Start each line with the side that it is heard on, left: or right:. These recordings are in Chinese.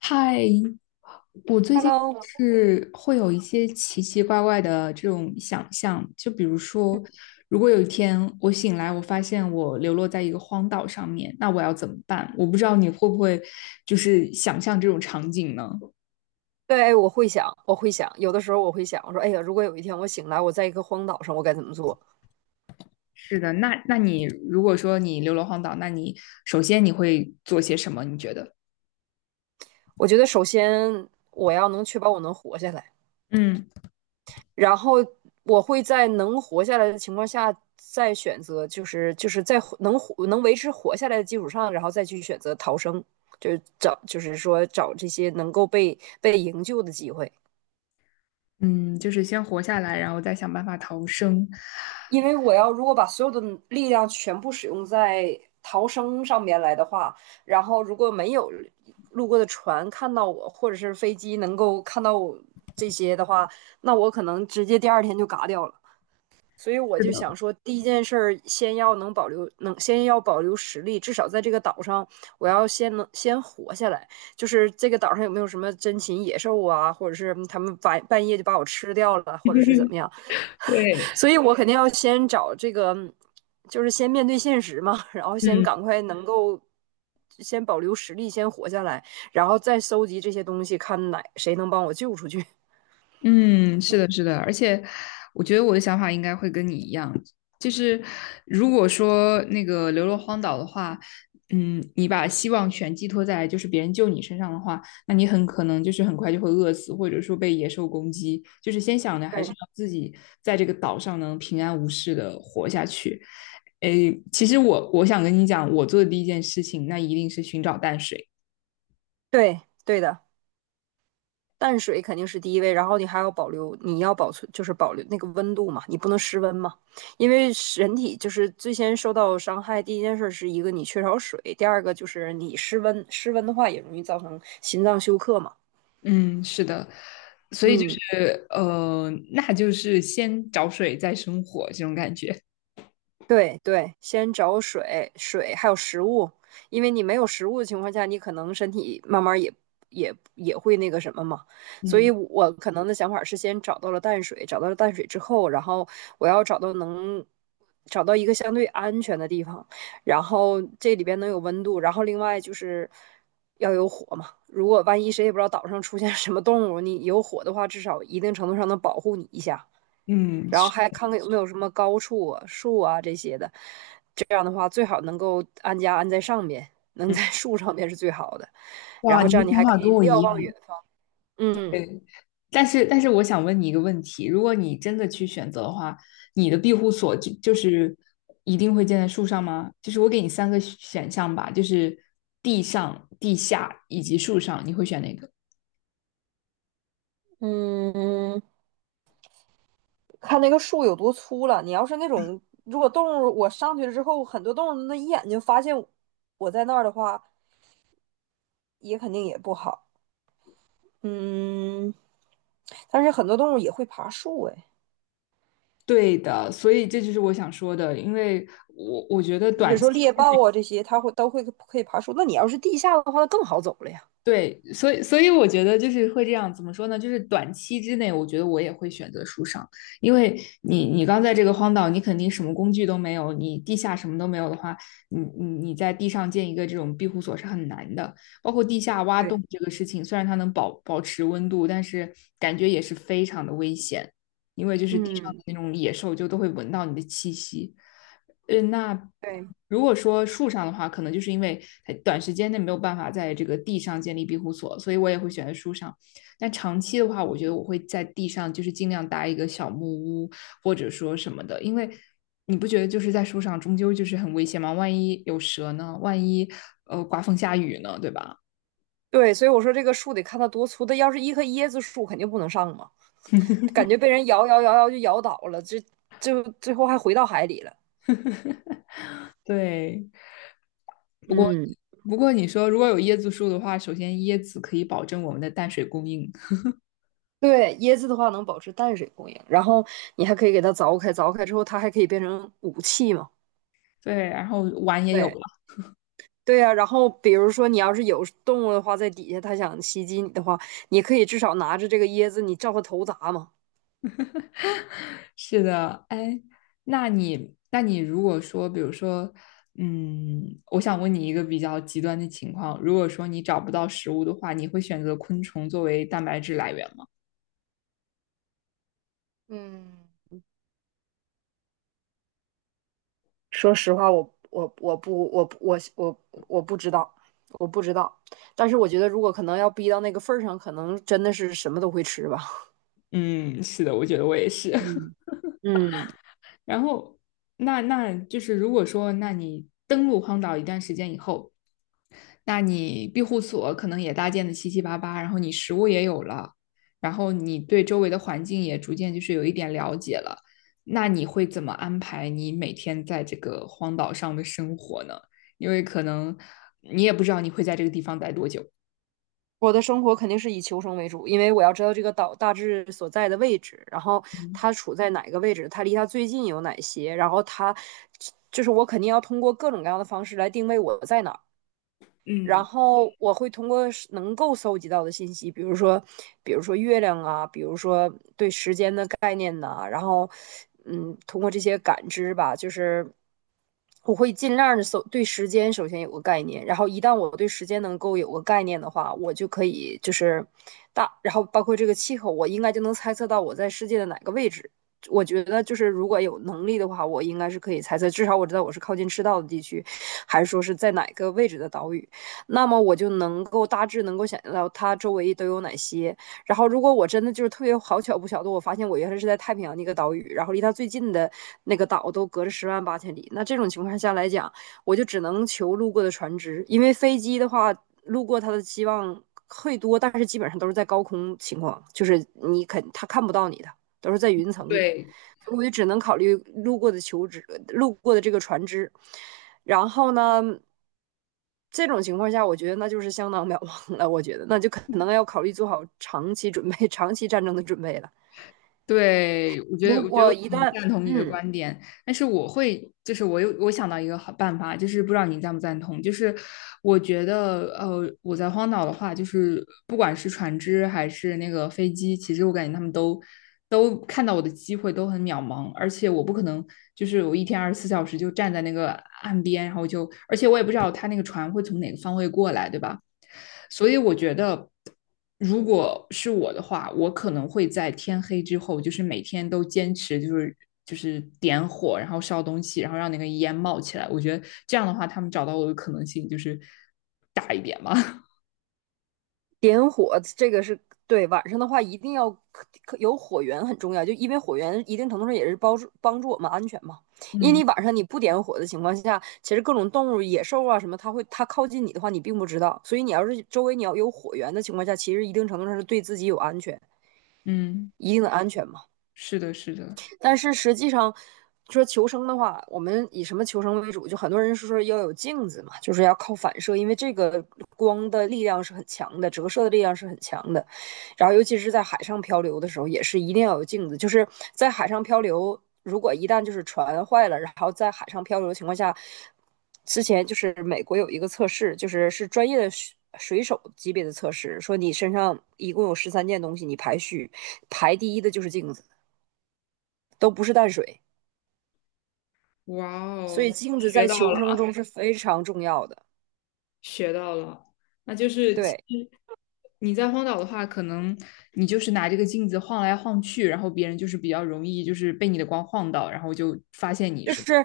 left: 嗨，我最近
right: Hello。
left: 是会有一些奇奇怪怪的这种想象，就比如说，如果有一天我醒来，我发现我流落在一个荒岛上面，那我要怎么办？我不知道你会不会就是想象这种场景呢？
right: 对，我会想，有的时候我会想，我说，哎呀，如果有一天我醒来，我在一个荒岛上，我该怎么做？
left: 是的，那你如果说你流落荒岛，那你首先你会做些什么？你觉得？
right: 我觉得首先我要能确保我能活下来，
left: 嗯
right: 然后我会在能活下来的情况下，再选择，就是在活能活能维持活下来的基础上，然后再去选择逃生，就是找，就是说找这些能够被营救的机会。
left: 嗯，就是先活下来，然后再想办法逃生。
right: 因为我要如果把所有的力量全部使用在逃生上面来的话，然后如果没有路过的船看到我，或者是飞机能够看到我这些的话，那我可能直接第二天就嘎掉了。所以我
left: 是
right: 就想
left: 的，
right: 说，第一件事儿先要能保留，能先要保留实力，至少在这个岛上，我要先能先活下来。就是这个岛上有没有什么珍禽野兽啊，或者是他们半夜就把我吃掉了，或者是怎么 样？
left: 对，
right: 所以我肯定要先找这个，就是先面对现实嘛，然后先
left: 嗯。
right: 赶快能够先保留实力，先活下来，然后再搜集这些东西，看哪谁能帮我救出去
left: 嗯，是的，是的，而且我觉得我的想法应该会跟你一样，就是如果说那个流落荒岛的话，嗯，你把希望全寄托在就是别人救你身上的话，那你很可能就是很快就会饿死，或者说被野兽攻击。就是先 想的还
right: 对
left: 是要自己在这个岛上能平安无事的活下去。诶，其实我想跟你讲，我做的第一件事情，那一定是寻找淡水。
right: 对,对的，淡水肯定是第一位，然后你还要保留，你要保存就是保留那个温度嘛，你不能失温嘛，因为人体就是最先受到伤害，第一件事是一个你缺少水，第二个就是你失温，失温的话也容易造成心脏休克嘛。
left: 嗯，是的，所以就
right: 嗯，
left: 是那就是先找水再生火这种感觉。
right: 对对，先找水还有食物，因为你没有食物的情况下，你可能身体慢慢也会那个什么嘛。所以
left: 嗯，
right: 我可能的想法是，先找到了淡水，找到了淡水之后，然后我要找到一个相对安全的地方，然后这里边能有温度，然后另外就是要有火嘛。如果万一谁也不知道岛上出现什么动物，你有火的话，至少一定程度上能保护你一下。
left: 嗯，
right: 然后
left: 是，
right: 还看看有没有什么高处啊、树啊这些的。这样的话，最好能够安在上面，能
left: 嗯，
right: 在树上面是最好的。然
left: 哇，
right: 后
left: 你
right: 这样
left: 的
right: 你
left: 想
right: 还
left: 法
right: 可以
left: 跟我
right: 瞭
left: 一
right: 望
left: 样。
right: 远方。嗯
left: 但是我想问你一个问题，如果你真的去选择的话，你的庇护所就是一定会建在树上吗？就是我给你三个选项吧，就是地上、地下以及树上，你会选哪个？
right: 嗯，看那个树有多粗了。你要是那种，如果动物我上去了之后，很多动物那一眼就发现我在那儿的话，也肯定也不好。嗯，但是很多动物也会爬树哎，
left: 对的，所以这就是我想说的，因为我觉得
right: 你比如
left: 短期
right: 说猎豹啊这些，它都会可以爬树。那你要是地下的话，那更好走了呀。
left: 对，所以我觉得就是会这样，怎么说呢？就是短期之内，我觉得我也会选择树上，因为你刚在这个荒岛，你肯定什么工具都没有，你地下什么都没有的话，你在地上建一个这种庇护所是很难的。包括地下挖
right: 对，
left: 洞这个事情，虽然它能保持温度，但是感觉也是非常的危险，因为就是地上的
right: 嗯，
left: 那种野兽就都会闻到你的气息。呃，那
right: 对
left: 如果说树上的话，可能就是因为它短时间内没有办法在这个地上建立庇护所，所以我也会选择树上。但长期的话，我觉得我会在地上，就是尽量搭一个小木屋或者说什么的，因为你不觉得就是在树上终究就是很危险吗？万一有蛇呢？万一刮风下雨呢？对吧？
right: 对，所以我说这个树得看它多粗，它要是一棵椰子树，肯定不能上嘛，感觉被人摇就摇倒了，这就最后还回到海里了。
left: 对，不过
right: 嗯，
left: 不过你说如果有椰子树的话，首先椰子可以保证我们的淡水供应，
right: 对，椰子的话能保持淡水供应，然后你还可以给它凿开，凿开之后它还可以变成武器嘛。
left: 对，然后碗也有
right: 对
left: 了。
right: 对呀、然后比如说你要是有动物的话，在底下它想袭击你的话，你可以至少拿着这个椰子，你照它头砸嘛。
left: 是的，哎，那你，那你如果说，比如说，嗯，我想问你一个比较极端的情况，如果说你找不到食物的话，你会选择昆虫作为蛋白质来源吗？
right: 嗯，说实话，我我不知道，我不知道。但是我觉得，如果可能要逼到那个份儿上，可能真的是什么都会吃吧。
left: 嗯，是的，我觉得我也是。
right: 嗯 嗯，
left: 然后，那那就是如果说，那你登陆荒岛一段时间以后，那你庇护所可能也搭建的七七八八，然后你食物也有了，然后你对周围的环境也逐渐就是有一点了解了，那你会怎么安排你每天在这个荒岛上的生活呢？因为可能你也不知道你会在这个地方待多久。
right: 我的生活肯定是以求生为主，因为我要知道这个岛大致所在的位置，然后
left: 嗯
right: 它处在哪个位置，它离它最近有哪些，然后它就是我肯定要通过各种各样的方式来定位我在哪儿。然
left: 嗯，
right: 后我会通过能够搜集到的信息，比如说月亮啊，比如说对时间的概念呐、然后，嗯，通过这些感知吧，就是我会尽量的搜对时间首先有个概念，然后一旦我对时间能够有个概念的话，我就可以就是大，然后包括这个气候，我应该就能猜测到我在世界的哪个位置。我觉得就是如果有能力的话，我应该是可以猜测，至少我知道我是靠近赤道的地区，还是说是在哪个位置的岛屿。那么我就能够大致能够想象到它周围都有哪些。然后，如果我真的就是特别好巧不巧的，我发现我原来是在太平洋的一个岛屿，然后离它最近的那个岛都隔着十万八千里，那这种情况下来讲，我就只能求路过的船只，因为飞机的话，路过它的希望会多，但是基本上都是在高空情况，就是你肯他看不到你的，都是在云层里。
left: 对，
right: 我就只能考虑路过的求职，路过的这个船只。然后呢，这种情况下，我觉得那就是相当渺茫了。我觉得那就可能要考虑做好长期准备、长期战争的准备了。
left: 对，我觉
right: 如
left: 得，我觉得
right: 果
left: 很
right: 一旦，
left: 赞同你的
right: 嗯，
left: 观点，但是我会，就是我有我想到一个好办法，就是不知道你赞不赞同，就是我觉得，我在荒岛的话，就是不管是船只还是那个飞机，其实我感觉他们都看到我的机会都很渺茫，而且我不可能就是我一天24小时就站在那个岸边，然后就，而且我也不知道他那个船会从哪个方位过来，对吧？所以我觉得。如果是我的话，我可能会在天黑之后，就是每天都坚持，就是点火，然后烧东西，然后让那个烟冒起来。我觉得这样的话，他们找到我的可能性就是大一点嘛。
right: 点火这个是对晚上的话，一定要有火源很重要，就因为火源一定程度上也是帮助我们安全嘛。因为
left: 嗯
right: 你晚上你不点火的情况下，其实各种动物、野兽啊什么，它会它靠近你的话，你并不知道。所以你要是周围你要有火源的情况下，其实一定程度上是对自己有安全，
left: 嗯，
right: 一定的安全嘛。
left: 是的，是的。
right: 但是实际上，说求生的话，我们以什么求生为主？就很多人是说要有镜子嘛，就是要靠反射，因为这个光的力量是很强的，折射的力量是很强的。然后，尤其是在海上漂流的时候，也是一定要有镜子。就是在海上漂流，如果一旦就是船坏了，然后在海上漂流的情况下，之前就是美国有一个测试，就是专业的水手级别的测试，说你身上一共有十三件东西，你排序排第一的就是镜子，都不是淡水。
left: 哇
right: 所
left: 哦，
right: 以镜子
left: 学
right: 在
left: 到
right: 求
left: 了，
right: 生中是非常重要的。
left: 学到了。那就是其
right: 对，
left: 实你在荒岛的话，可能你就是拿这个镜子晃来晃去，然后别人就是比较容易就是被你的光晃到，然后就发现你
right: 就
left: 是吧
right: 是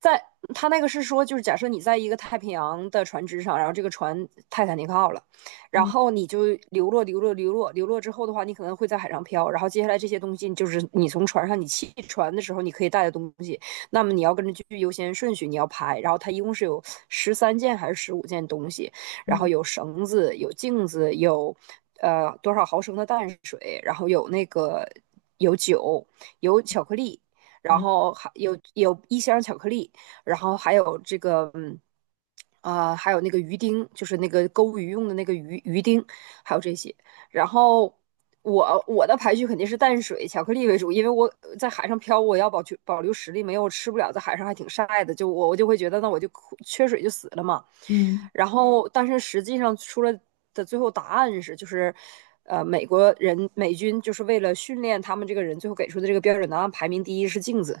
right: 在他那个是说，就是假设你在一个太平洋的船只上，然后这个船泰坦尼克号了，然
left: 嗯
right: 后你就流落之后的话，你可能会在海上漂，然后接下来这些东西就是你从船上你弃船的时候你可以带的东西，那么你要跟着去优先顺序你要排，然后它一共是有十三件还是15件东西，然后
left: 嗯
right: 有绳子，有镜子，有多少毫升的淡水，然后有那个有酒，有巧克力。然
left: 嗯。
right: 后有一箱巧克力，然后还有还有那个鱼丁，就是那个钩鱼用的那个鱼丁，还有这些。然后我的排序肯定是淡水巧克力为主，因为我在海上漂，我要保留实力，没有吃不了，在海上还挺晒的，就我就会觉得那我就缺水就死了嘛。
left: 嗯
right: 然后但是实际上出来的最后答案是就是。呃，美国人美军就是为了训练他们这个人，最后给出的这个标准答案排名第一是镜子，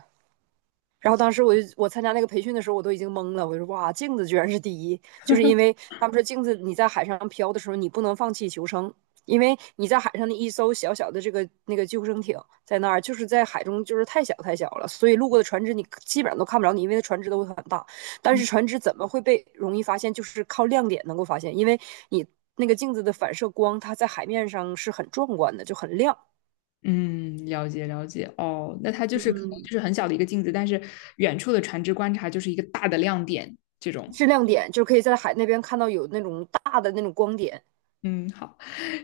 right: 然后当时我参加那个培训的时候，我都已经懵了，我就说哇，镜子居然是第一，就是因为他们说镜子你在海上漂的时候，你不能放弃求生，因为你在海上的一艘小小的这个那个救生艇在那儿，就是在海中就是太小太小了，所以路过的船只你基本上都看不着你，因为船只都会很大，但
left: 嗯，
right: 是船只怎么会被容易发现，就是靠亮点能够发现，因为你那个镜子的反射光，它在海面上是很壮观的，就很亮。
left: 嗯了解了解。哦，那它就是可能就
right: 嗯，
left: 是很小的一个镜子，但是远处的船只观察就是一个大的亮点。这种，
right: 是亮点，就可以在海那边看到有那种大的那种光点，
left: 嗯，好。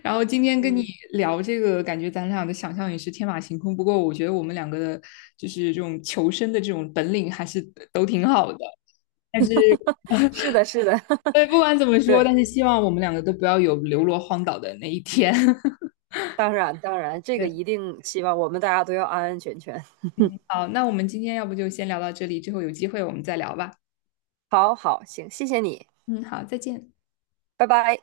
left: 然后今天跟你
right: 嗯，
left: 聊这个，感觉咱俩的想象也是天马行空。不过我觉得我们两个的，就是这种求生的这种本领还是都挺好的。但是，
right: 是的，是的，
left: 对，不管怎么说，
right: 对，
left: 但是希望我们两个都不要有流落荒岛的那一天。
right: 当然，当然，这个
left: 对，
right: 一定希望我们大家都要安安全全。
left: 嗯，好，那我们今天要不就先聊到这里，之后有机会我们再聊吧。
right: 好好，行，谢谢你，
left: 嗯，好，再见。
right: 拜拜。